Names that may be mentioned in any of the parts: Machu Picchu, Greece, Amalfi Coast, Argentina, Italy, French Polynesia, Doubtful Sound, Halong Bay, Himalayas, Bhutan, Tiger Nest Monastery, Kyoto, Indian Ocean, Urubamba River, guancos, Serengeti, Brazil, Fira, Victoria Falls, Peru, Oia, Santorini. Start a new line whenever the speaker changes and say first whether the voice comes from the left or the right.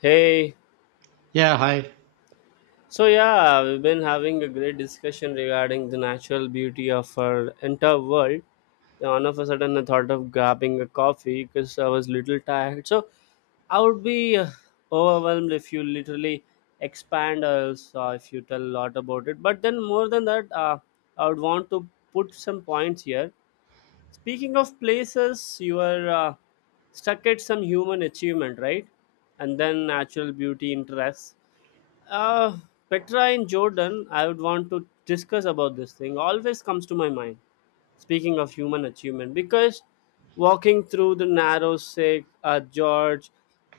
left: Hey,
right: Yeah, hi.
left: so yeah, we've been having a great discussion regarding the natural beauty of our entire world. Then all of a sudden, I thought of grabbing a coffee because I was little tired. So I would be overwhelmed if you literally expand or else if you tell a lot about it. But then, more than that, I would want to put some points here. Speaking of places, you are stuck at some human achievement, right? And then natural beauty interests. Uh, Petra in Jordan, I would want to discuss about this thing. Always comes to my mind. Speaking of human achievement, because walking through the narrow Sikh at George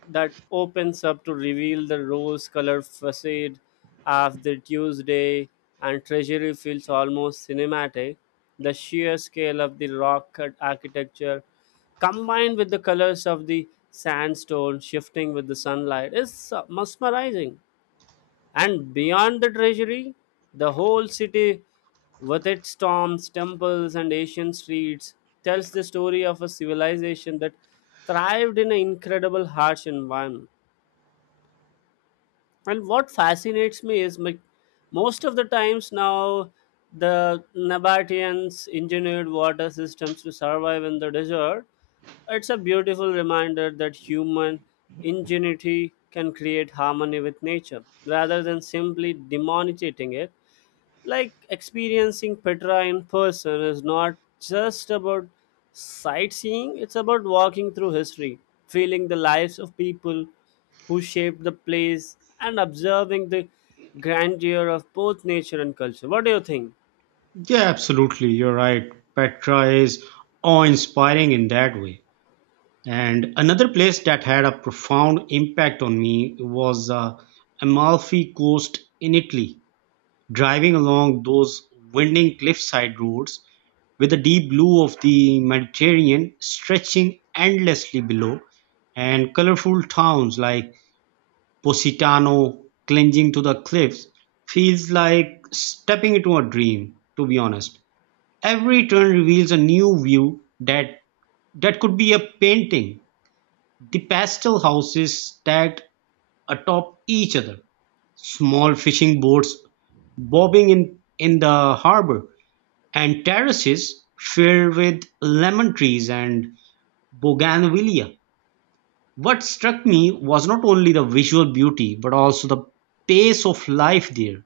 left: that opens up to reveal the rose-colored facade of the Tuesday and treasury feels almost cinematic. The sheer scale of the rock cut architecture combined with the colors of the sandstone shifting with the sunlight is mesmerizing, and beyond the treasury, the whole city, with its tombs, temples, and ancient streets, tells the story of a civilization that thrived in an incredible harsh environment, and what fascinates me is like, most of the times now the Nabateans engineered water systems to survive in the desert. It's a beautiful reminder that human ingenuity can create harmony with nature rather than simply demonetizing it. Like, experiencing petra in person is not just about sightseeing, it's about walking through history, feeling the lives of people who shaped the place and observing the grandeur of both nature and culture. What do you think?
right: Yeah, absolutely. You're right. Petra is awe inspiring in that way. And another place that had a profound impact on me was the Amalfi Coast in Italy. Driving along those winding cliffside roads with the deep blue of the Mediterranean stretching endlessly below, and colorful towns like Positano clinging to the cliffs feels like stepping into a dream, to be honest. Every turn reveals a new view that could be a painting. The pastel houses stacked atop each other, small fishing boats bobbing in the harbor, and terraces filled with lemon trees and bougainvillea. What struck me was not only the visual beauty but also the pace of life there.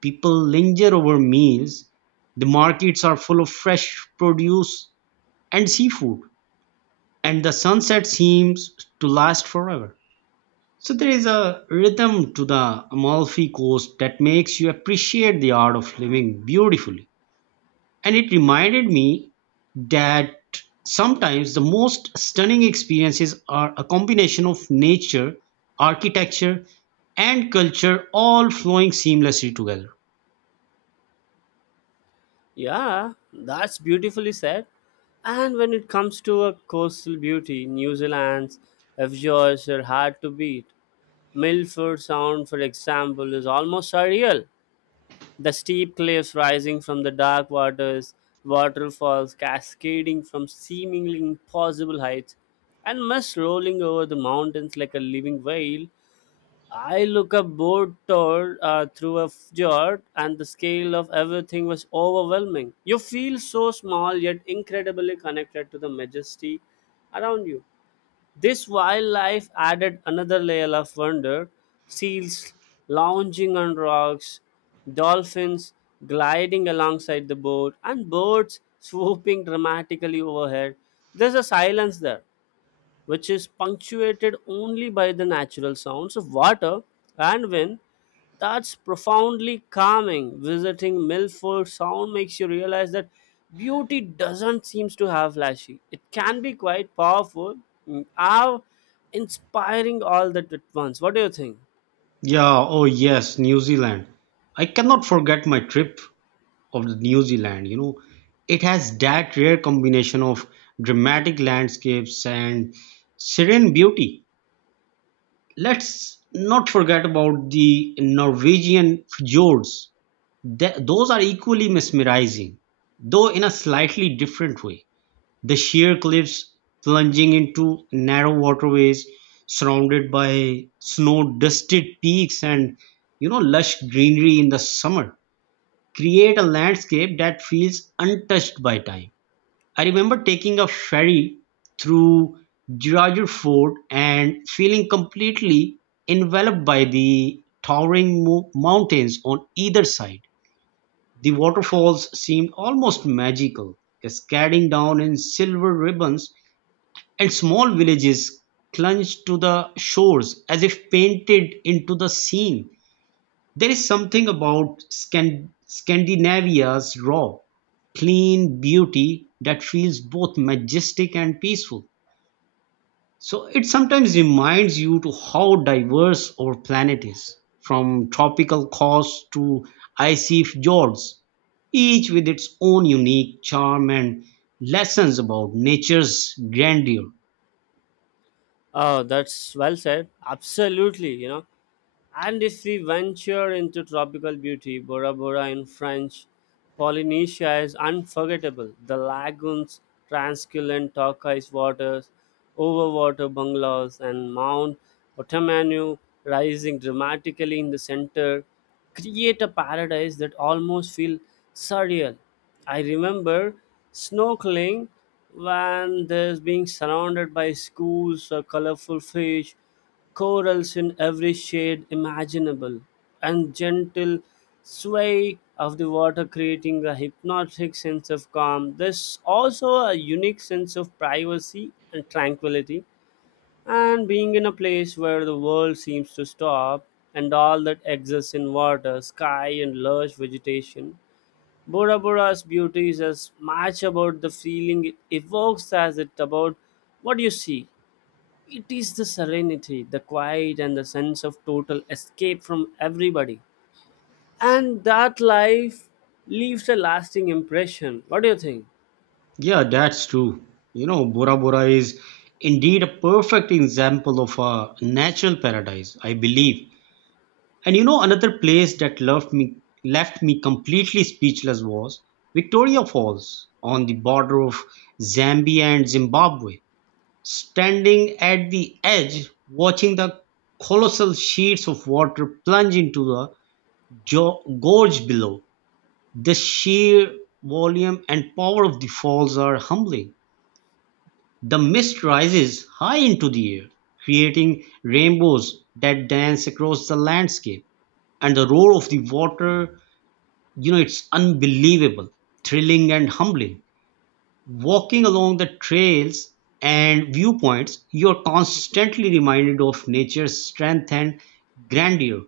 right: People linger over meals, the markets are full of fresh produce and seafood, and the sunset seems to last forever. So there is a rhythm to the Amalfi Coast that makes you appreciate the art of living beautifully, and it reminded me that sometimes the most stunning experiences are a combination of nature, architecture, and culture all flowing seamlessly together.
left: Yeah, that's beautifully said. And when it comes to a coastal beauty, New Zealand's fjords are hard to beat. Milford Sound, for example, is almost surreal. The steep cliffs rising from the dark waters, waterfalls cascading from seemingly impossible heights, and mist rolling over the mountains like a living veil. I look up board toward through a fjord, and the scale of everything was overwhelming. You feel so small yet incredibly connected to the majesty around you. This wildlife added another layer of wonder. Seals lounging on rocks, dolphins gliding alongside the boat, and birds swooping dramatically overhead. There's a silence there which is punctuated only by the natural sounds of water and wind. That's profoundly calming. Visiting Milford Sound makes you realize that beauty doesn't seem to have flashy. It can be quite powerful, awe, inspiring all that at once. What do you think?
right: Yeah. Oh yes, New Zealand, I cannot forget my trip of the New Zealand. You know, it has that rare combination of dramatic landscapes and serene beauty. Let's not forget about the Norwegian fjords. Those are equally mesmerizing, though in a slightly different way. The sheer cliffs plunging into narrow waterways, surrounded by snow dusted peaks and lush greenery in the summer create a landscape that feels untouched by time. I remember taking a ferry through Giroir Fort and feeling completely enveloped by the towering mountains on either side. The waterfalls seemed almost magical, cascading down in silver ribbons, and small villages clung to the shores as if painted into the scene. There is something about Scandinavia's raw, clean beauty that feels both majestic and peaceful. So it sometimes reminds you to how diverse our planet is, from tropical coasts to icy fjords, each with its own unique charm and lessons about nature's grandeur.
left: Oh, that's well said. Absolutely, you know. And if we venture into tropical beauty, Bora Bora in French, Polynesia is unforgettable. The lagoons, transculent turquoise waters, overwater bungalows, and Mount Otamanu rising dramatically in the center create a paradise that almost feels surreal. I remember snorkeling when there's being surrounded by schools of colorful fish, corals in every shade imaginable, and gentle sway of the water creating a hypnotic sense of calm. There's also a unique sense of privacy and tranquility, and being in a place where the world seems to stop and all that exists in water, sky, and lush vegetation. Bora Bora's beauty is as much about the feeling it evokes as it about what you see. It is the serenity, the quiet, and the sense of total escape from everybody. And that life leaves a lasting impression. What do you think?
right: Yeah, that's true. You know, Bora Bora is indeed a perfect example of a natural paradise, I believe. And you know, another place that left me completely speechless was Victoria Falls on the border of Zambia and Zimbabwe. Standing at the edge, watching the colossal sheets of water plunge into the gorge below, the sheer volume and power of the falls are humbling. The mist rises high into the air, creating rainbows that dance across the landscape. And the roar of the water, you know, it's unbelievable, thrilling and humbling. Walking along the trails and viewpoints, you're constantly reminded of nature's strength and grandeur.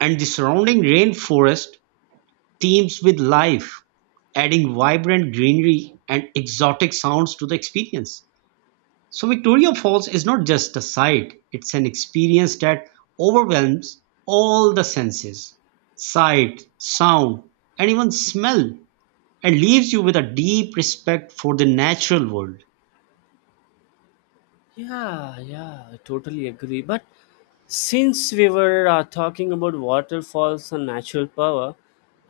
right: And the surrounding rainforest teems with life, adding vibrant greenery and exotic sounds to the experience. So Victoria Falls is not just a sight, it's an experience that overwhelms all the senses: sight, sound, and even smell, and leaves you with a deep respect for the natural world.
left: Yeah, yeah, I totally agree. But since we were talking about waterfalls and natural power,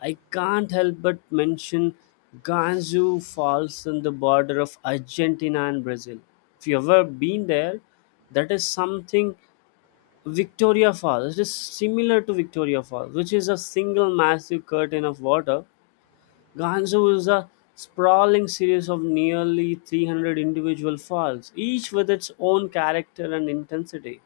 left: I can't help but mention Gansu Falls on the border of Argentina and Brazil. If you've ever been there, that is something. Victoria Falls, it is similar to Victoria Falls, which is a single massive curtain of water. Gansu is a sprawling series of nearly 300 individual falls, each with its own character and intensity.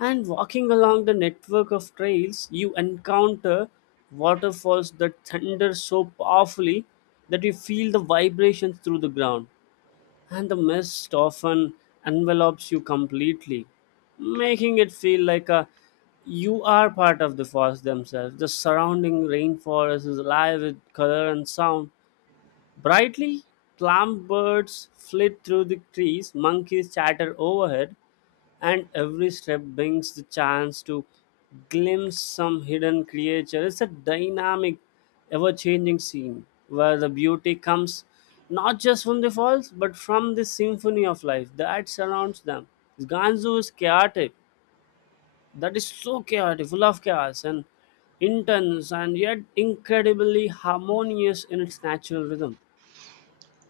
left: And walking along the network of trails, you encounter waterfalls that thunder so powerfully that you feel the vibrations through the ground, and the mist often envelops you completely, making it feel like a you are part of the forest themselves. The surrounding rainforest is alive with color and sound. Brightly clamped birds flit through the trees, monkeys chatter overhead, and every step brings the chance to glimpse some hidden creature. It's a dynamic, ever changing scene where the beauty comes not just from the falls but from the symphony of life that surrounds them. Gansu is chaotic, that is so chaotic, full of chaos and intense, and yet incredibly harmonious in its natural rhythm.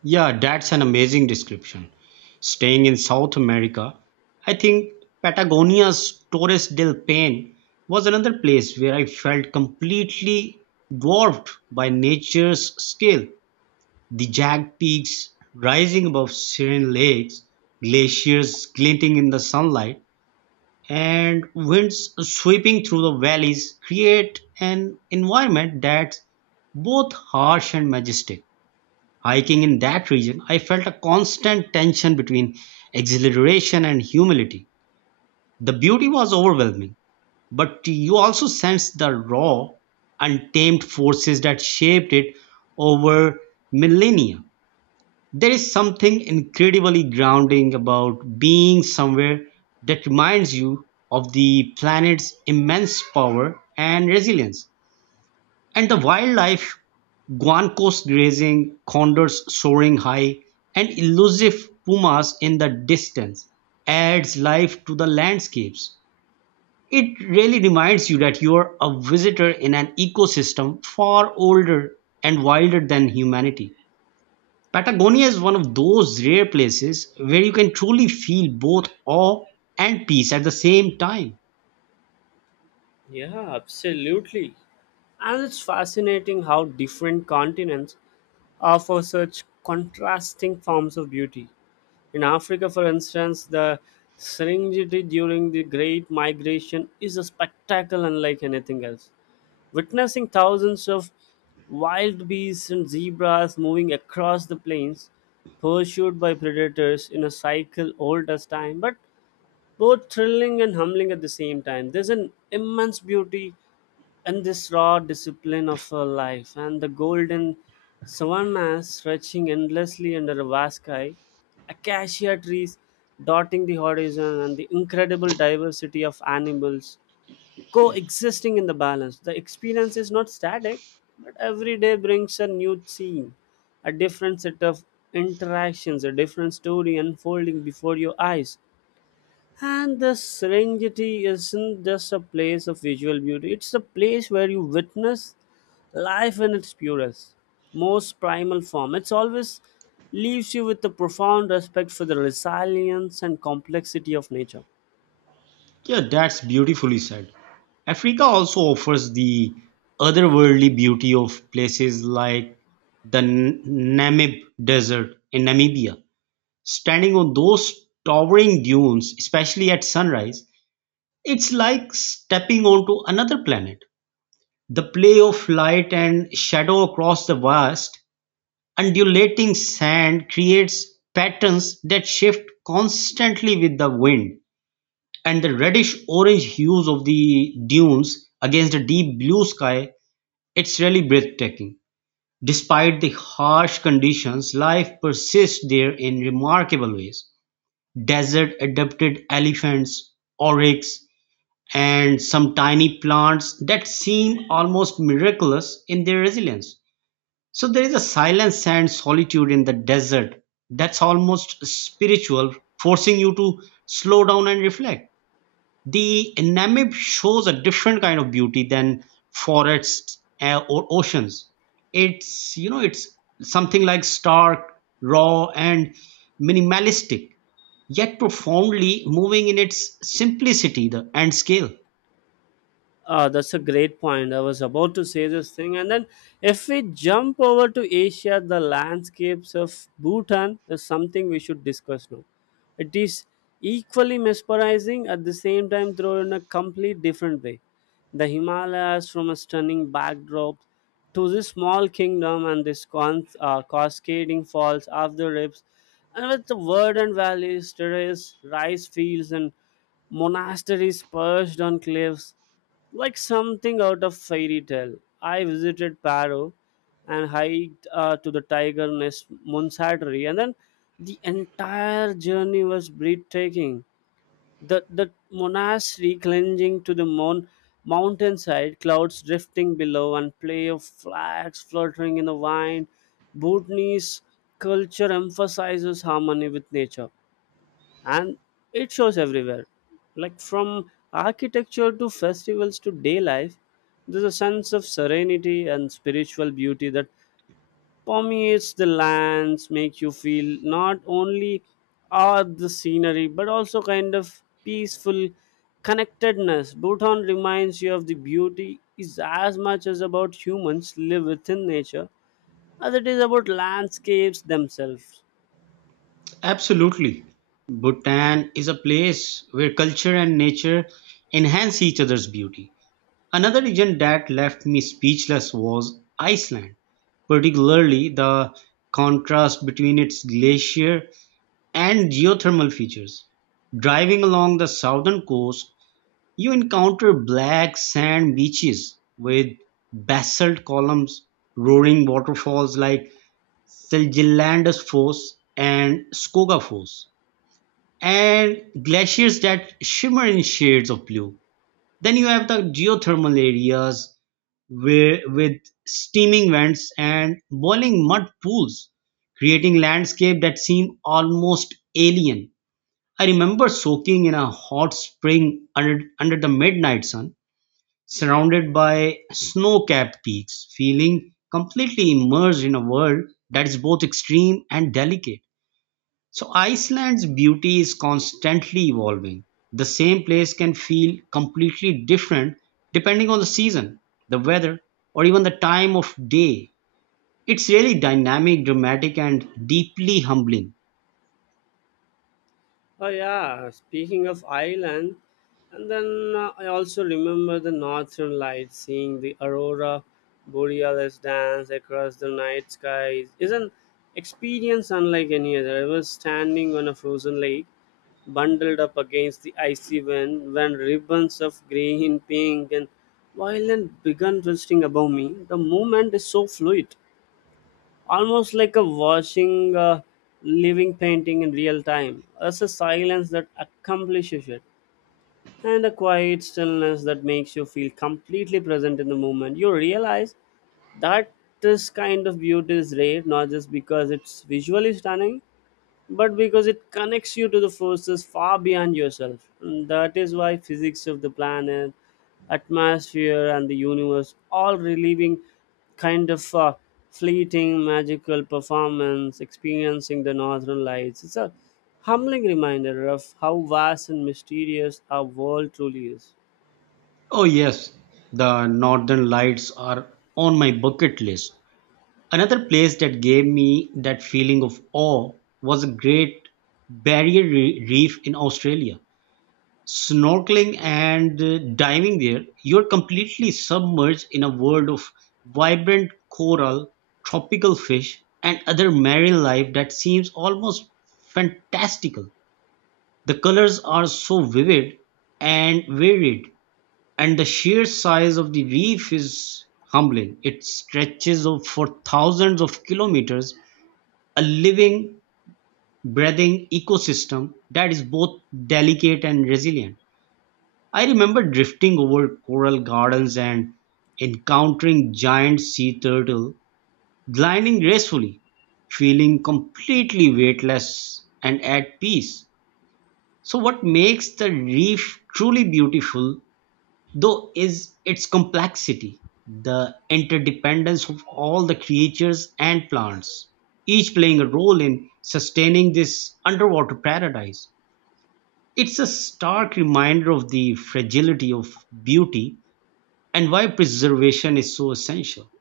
right: Yeah, that's an amazing description. Staying in South America, I think Patagonia's Torres del Paine was another place where I felt completely dwarfed by nature's scale. The jagged peaks rising above serene lakes, glaciers glinting in the sunlight, and winds sweeping through the valleys create an environment that's both harsh and majestic. Hiking in that region, I felt a constant tension between exhilaration and humility. The beauty was overwhelming, but you also sensed the raw, untamed forces that shaped it over millennia. There is something incredibly grounding about being somewhere that reminds you of the planet's immense power and resilience. And the wildlife, guancos grazing, condors soaring high, and elusive pumas in the distance, adds life to the landscapes. It really reminds you that you are a visitor in an ecosystem far older and wilder than humanity. Patagonia is one of those rare places where you can truly feel both awe and peace at the same time.
left: Yeah, absolutely. And it's fascinating how different continents offer such contrasting forms of beauty. In Africa, for instance, the Serengeti during the Great Migration is a spectacle unlike anything else. Witnessing thousands of wild beasts and zebras moving across the plains, pursued by predators in a cycle old as time, but both thrilling and humbling at the same time. There's an immense beauty in this raw discipline of her life, and the golden savannas stretching endlessly under a vast sky, acacia trees dotting the horizon, and the incredible diversity of animals coexisting in the balance. The experience is not static, but every day brings a new scene, a different set of interactions, a different story unfolding before your eyes. And the Serengeti isn't just a place of visual beauty, it's a place where you witness life in its purest, most primal form. It's always leaves you with a profound respect for the resilience and complexity of nature.
right: Yeah, that's beautifully said. Africa also offers the otherworldly beauty of places like the Namib Desert in Namibia. Standing on those towering dunes, especially at sunrise, it's like stepping onto another planet. The play of light and shadow across the vast undulating sand creates patterns that shift constantly with the wind, and the reddish-orange hues of the dunes against the deep blue sky, it's really breathtaking. Despite the harsh conditions, life persists there in remarkable ways. Desert-adapted elephants, oryx, and some tiny plants that seem almost miraculous in their resilience. So there is a silence and solitude in the desert that's almost spiritual, forcing you to slow down and reflect. The Namib shows a different kind of beauty than forests or oceans. It's, it's something like stark, raw, and minimalistic, yet profoundly moving in its simplicity the, and scale.
left: That's a great point. I was about to say this thing. And then, if we jump over to Asia, the landscapes of Bhutan is something we should discuss now. It is equally mesmerizing at the same time, though in a complete different way. The Himalayas, from a stunning backdrop to this small kingdom and this cascading falls of the rivers, and with the verdant valleys, terrace, rice fields, and monasteries perched on cliffs like something out of fairy tale. I visited Paro and hiked to the Tiger Nest Monastery, and then the entire journey was breathtaking. The monastery clinging to the mountainside, clouds drifting below, and play of flags fluttering in the wind. Bhutanese culture emphasizes harmony with nature, and it shows everywhere, like from architecture to festivals to day life. There's a sense of serenity and spiritual beauty that permeates the lands, makes you feel not only awe at the scenery but also kind of peaceful connectedness. Bhutan reminds you of the beauty is as much as about humans live within nature as it is about landscapes themselves.
right: Absolutely. Bhutan is a place where culture and nature enhance each other's beauty. Another region that left me speechless was Iceland, particularly the contrast between its glacier and geothermal features. Driving along the southern coast, you encounter black sand beaches with basalt columns, roaring waterfalls like Seljalandsfoss and Skogafoss, and glaciers that shimmer in shades of blue. Then you have the geothermal areas where, with steaming vents and boiling mud pools, creating landscape that seem almost alien. I remember soaking in a hot spring under the midnight sun, surrounded by snow-capped peaks, feeling completely immersed in a world that is both extreme and delicate. So Iceland's beauty is constantly evolving. The same place can feel completely different depending on the season, the weather, or even the time of day. It's really dynamic, dramatic, and deeply humbling.
left: Oh yeah, speaking of Ireland, and then I also remember the northern lights, seeing the aurora borealis dance across the night sky is an experience unlike any other. I was standing on a frozen lake, bundled up against the icy wind, when ribbons of green, pink, and violet began twisting above me. The movement is so fluid, almost like a watching a living painting in real time. As a silence that accomplishes it, and a quiet stillness that makes you feel completely present in the moment. You realize that this kind of beauty is rare, not just because it's visually stunning, but because it connects you to the forces far beyond yourself. And that is why physics of the planet, atmosphere, and the universe all reliving kind of fleeting magical performance, experiencing the northern lights. It's a humbling reminder of how vast and mysterious our world truly is.
right: Oh yes, the northern lights are on my bucket list. Another place that gave me that feeling of awe was a great barrier reef in Australia. Snorkeling and diving there, you're completely submerged in a world of vibrant coral, tropical fish, and other marine life that seems almost fantastical. The colors are so vivid and varied, and the sheer size of the reef is humbling. It stretches for thousands of kilometers, a living, breathing ecosystem that is both delicate and resilient. I remember drifting over coral gardens and encountering giant sea turtle gliding gracefully, feeling completely weightless and at peace. So what makes the reef truly beautiful though is its complexity, the interdependence of all the creatures and plants, each playing a role in sustaining this underwater paradise. It's a stark reminder of the fragility of beauty and why preservation is so essential.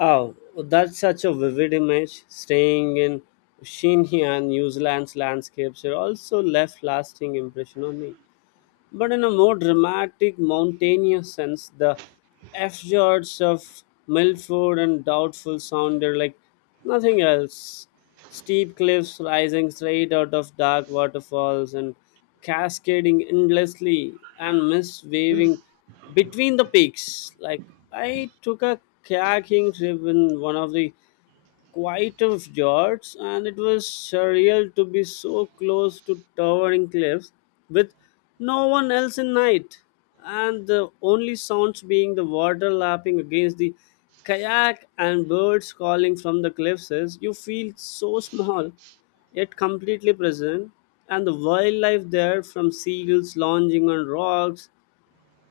left: Oh, that's such a vivid image. Staying in Shinhya, New Zealand's landscapes are also left lasting impression on me. But in a more dramatic, mountainous sense, the fjords of Milford and Doubtful sounded like nothing else. Steep cliffs rising straight out of dark waterfalls and cascading endlessly, and mist waving between the peaks. Like I took a kayaking trip in one of the quite of George, and it was surreal to be so close to towering cliffs with no one else in night, and the only sounds being the water lapping against the kayak and birds calling from the cliffs. Is you feel so small, yet completely present, and the wildlife there from seagulls lounging on rocks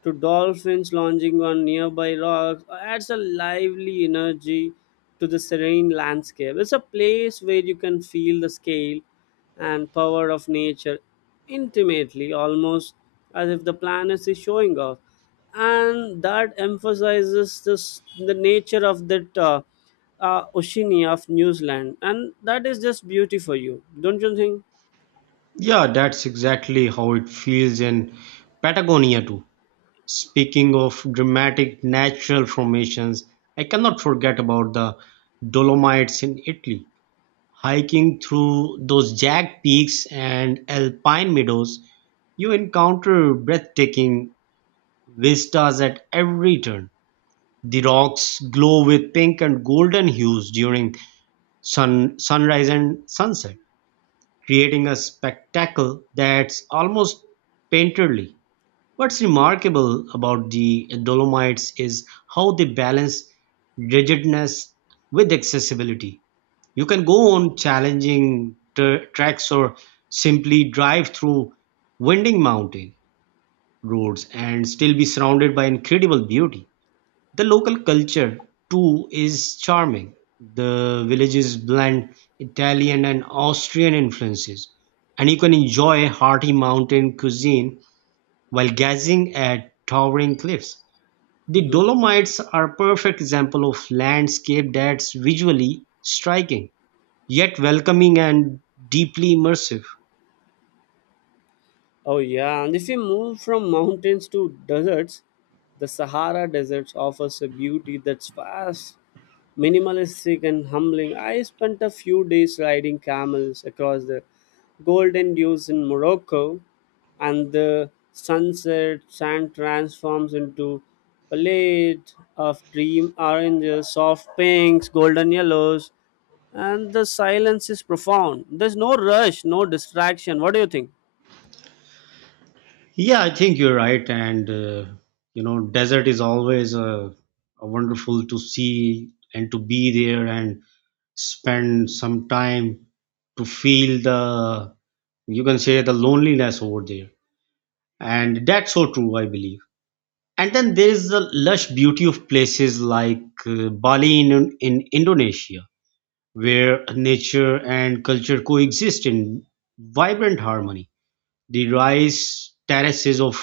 left: to dolphins lounging on nearby rocks adds a lively energy to the serene landscape. It's a place where you can feel the scale and power of nature intimately, almost as if the planet is showing off. And that emphasizes this, the nature of that Oceania of New Zealand. And that is just beauty for you, don't you
right: Yeah, that's exactly how it feels in Patagonia too. Speaking of dramatic natural formations, I cannot forget about the Dolomites in Italy. Hiking through those jagged peaks and alpine meadows, you encounter breathtaking vistas at every turn. The rocks glow with pink and golden hues during sunrise and sunset, creating a spectacle that's almost painterly. What's remarkable about the Dolomites is how they balance rigidness with accessibility. You can go on challenging tracks or simply drive through winding mountain roads and still be surrounded by incredible beauty. The local culture, too, is charming. The villages blend Italian and Austrian influences, and you can enjoy hearty mountain cuisine while gazing at towering cliffs. The
left: think?
right: Dolomites are a perfect example of landscape that's visually striking, yet welcoming and deeply immersive.
left: Oh yeah, and if you move from mountains to deserts, the Sahara Desert offers a beauty that's vast, minimalistic, and humbling. I spent a few days riding camels across the golden dunes in Morocco, and the sunset sand transforms into palette of dream oranges, soft pinks, golden yellows, and the silence is profound. There's no rush, no distraction. What do you think?
right: Yeah, I think you're right, and you know, desert is always a wonderful to see and to be there and spend some time to feel the, you can say, the loneliness over there, and that's so true, I believe. And then there is the lush beauty of places like Bali in Indonesia, where nature and culture coexist in vibrant harmony. The rice terraces of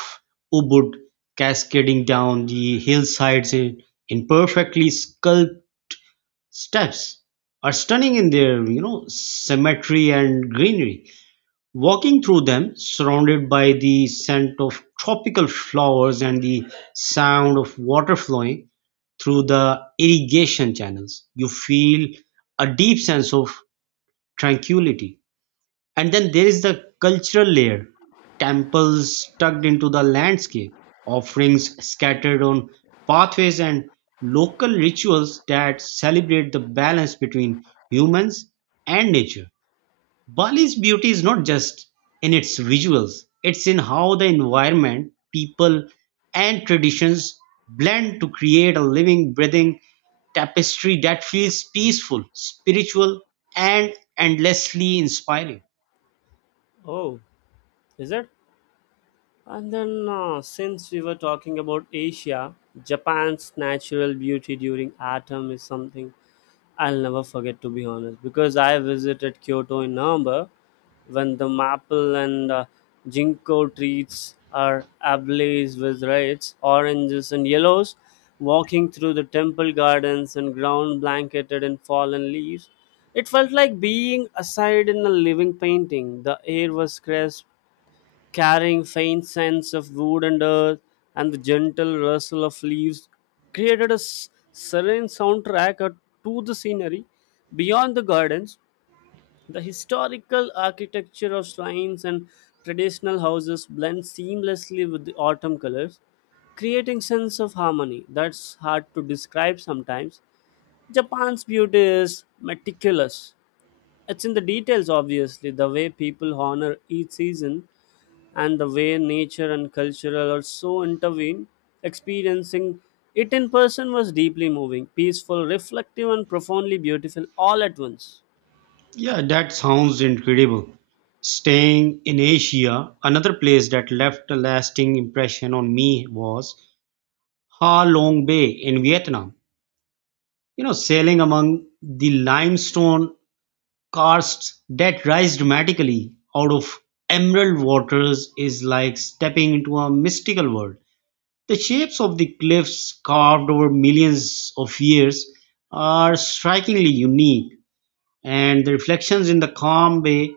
right: Ubud cascading down the hillsides in perfectly sculpted steps are stunning in their, symmetry and greenery. Walking through them, surrounded by the scent of tropical flowers and the sound of water flowing through the irrigation channels, you feel a deep sense of tranquility. And then there is the cultural layer, temples tucked into the landscape, offerings scattered on pathways, and local rituals that celebrate the balance between humans and nature. Bali's beauty is not just in its visuals, it's in how the environment, people, and traditions blend to create a living, breathing tapestry that feels peaceful, spiritual, and endlessly inspiring.
left: Oh. Is it? And then, since we were talking about Asia, Japan's natural beauty during autumn is something I'll never forget, to be honest, because I visited Kyoto in November when the maple and ginkgo trees are ablaze with reds, oranges, and yellows. Walking through the temple gardens and ground blanketed in fallen leaves, it felt like being aside in a living painting. The air was crisp, carrying faint scents of wood and earth, and the gentle rustle of leaves created a serene soundtrack to the scenery. Beyond the gardens, the historical architecture of shrines and traditional houses blend seamlessly with the autumn colors, creating sense of harmony that's hard to describe sometimes. Japan's beauty is meticulous. It's in the details, obviously the way people honor each season and the way nature and culture are so intervened, experiencing it in person was deeply moving, peaceful, reflective, and profoundly beautiful all at once.
right: Yeah, that sounds incredible. Staying in Asia, another place that left a lasting impression on me was Ha Long Bay in Vietnam. You know, sailing among the limestone karsts that rise dramatically out of emerald waters is like stepping into a mystical world. The shapes of the cliffs carved over millions of years are strikingly unique, and the reflections in the calm bay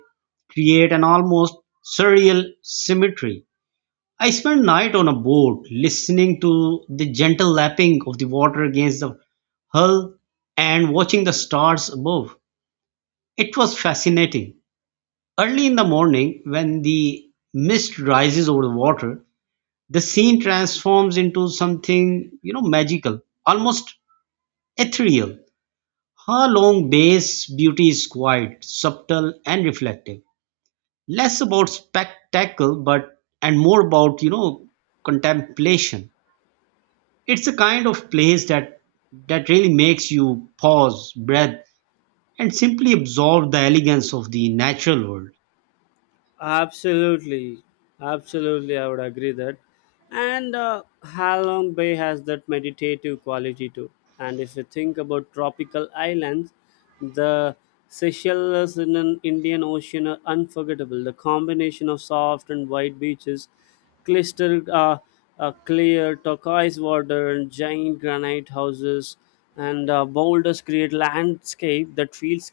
right: create an almost surreal symmetry. I spent night on a boat listening to the gentle lapping of the water against the hull and watching the stars above. It was fascinating. Early in the morning, when the mist rises over the water, the scene transforms into something, you know, magical, almost ethereal. Her long bay's beauty is quiet, subtle, and reflective, less about spectacle but and more about, contemplation. It's a kind of place that really makes you pause, breathe, and simply absorb the elegance of the natural world.
left: Absolutely, absolutely, I would agree that. And Halong Bay has that meditative quality too. And if you think about tropical islands, the Seychelles in an Indian Ocean are unforgettable. The combination of soft and white beaches, clustered clear turquoise water, and giant granite houses, and boulders create landscape that feels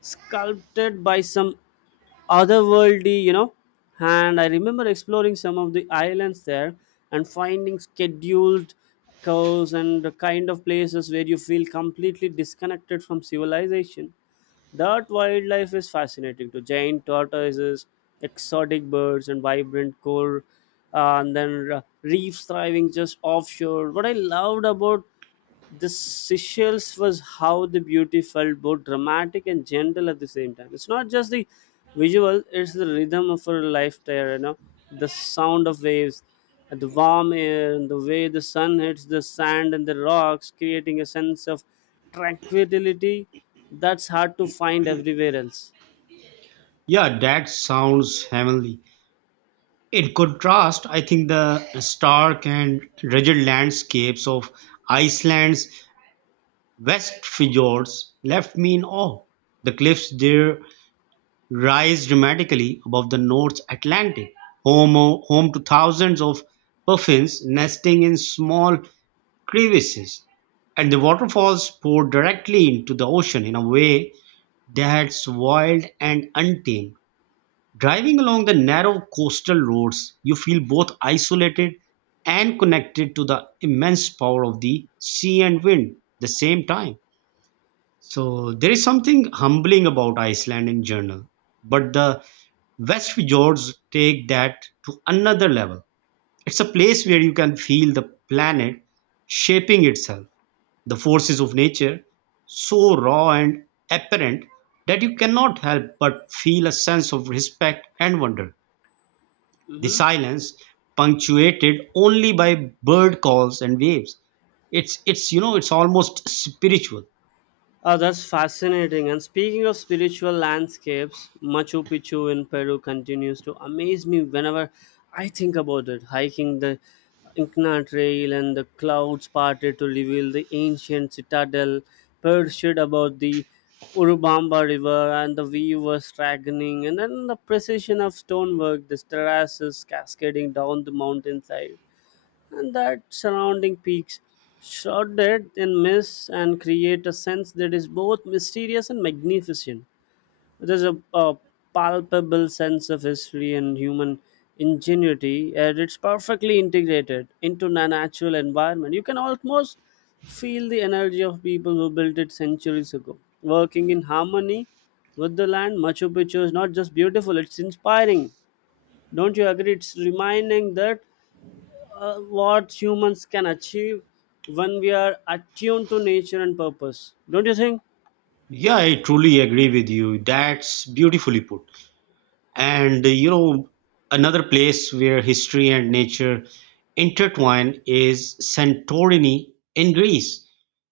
left: sculpted by some otherworldly, you know. And I remember exploring some of the islands there and finding scheduled curves and the kind of places where you feel completely disconnected from civilization. That wildlife is fascinating to giant tortoises, exotic birds, and vibrant coral, and then reefs thriving just offshore. What I loved about the Seychelles was how the beauty felt both dramatic and gentle at the same time. It's not just the visual, it's the rhythm of her life there, you know, the sound of waves, and the warm air, and the way the sun hits the sand and the rocks, creating a sense of tranquility that's hard to find everywhere else.
right: Yeah, that sounds heavenly. In contrast, I think the stark and rugged landscapes of Iceland's west fjords left me in awe. The cliffs there rise dramatically above the North Atlantic, home to thousands of puffins nesting in small crevices. And the waterfalls pour directly into the ocean in a way that's wild and untamed. Driving along the narrow coastal roads, you feel both isolated and connected to the immense power of the sea and wind at the same time. So there is something humbling about Iceland in general, but the West Fjords take that to another level. It's a place where you can feel the planet shaping itself, the forces of nature so raw and apparent that you cannot help but feel a sense of respect and wonder. The silence, punctuated only by bird calls and waves, it's it's almost spiritual.
left: Oh, that's fascinating. And speaking of spiritual landscapes, Machu Picchu in Peru continues to amaze me whenever I think about it. Hiking the Incna Trail and the clouds parted to reveal the ancient citadel, perched above the Urubamba River, and the view was staggering. And then the precision of stonework, the terraces cascading down the mountainside, and that surrounding peaks shrouded in mist and create a sense that is both mysterious and magnificent. There's a palpable sense of history and human ingenuity, and it's perfectly integrated into a natural environment. You can almost feel the energy of people who built it centuries ago, working in harmony with the land. Machu Picchu is not just beautiful, it's inspiring. Don't you agree? It's reminding that a lot humans can achieve when we are attuned to nature and purpose. Don't you think?
right: Yeah, I truly agree with you. That's beautifully put. And you know, another place where history and nature intertwine is Santorini in Greece,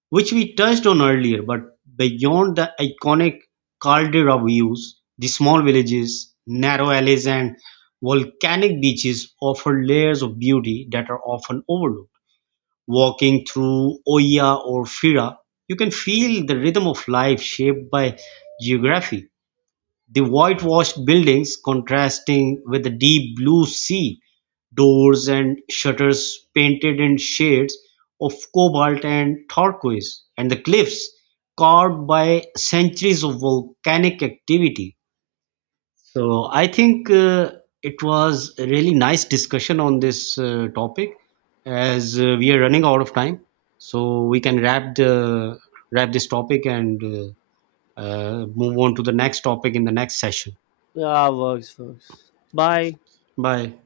right: which we touched on earlier. But beyond the iconic caldera views, the small villages, narrow alleys, and volcanic beaches offer layers of beauty that are often overlooked. Walking through Oia or Fira, you can feel the rhythm of life shaped by geography, the whitewashed buildings contrasting with the deep blue sea, doors and shutters painted in shades of cobalt and turquoise, and the cliffs carved by centuries of volcanic activity. So I think it was a really nice discussion on this topic, as we are running out of time. So we can wrap this topic and move on to the next topic in the next session.
left: Yeah, works, works. Bye.
right: Bye.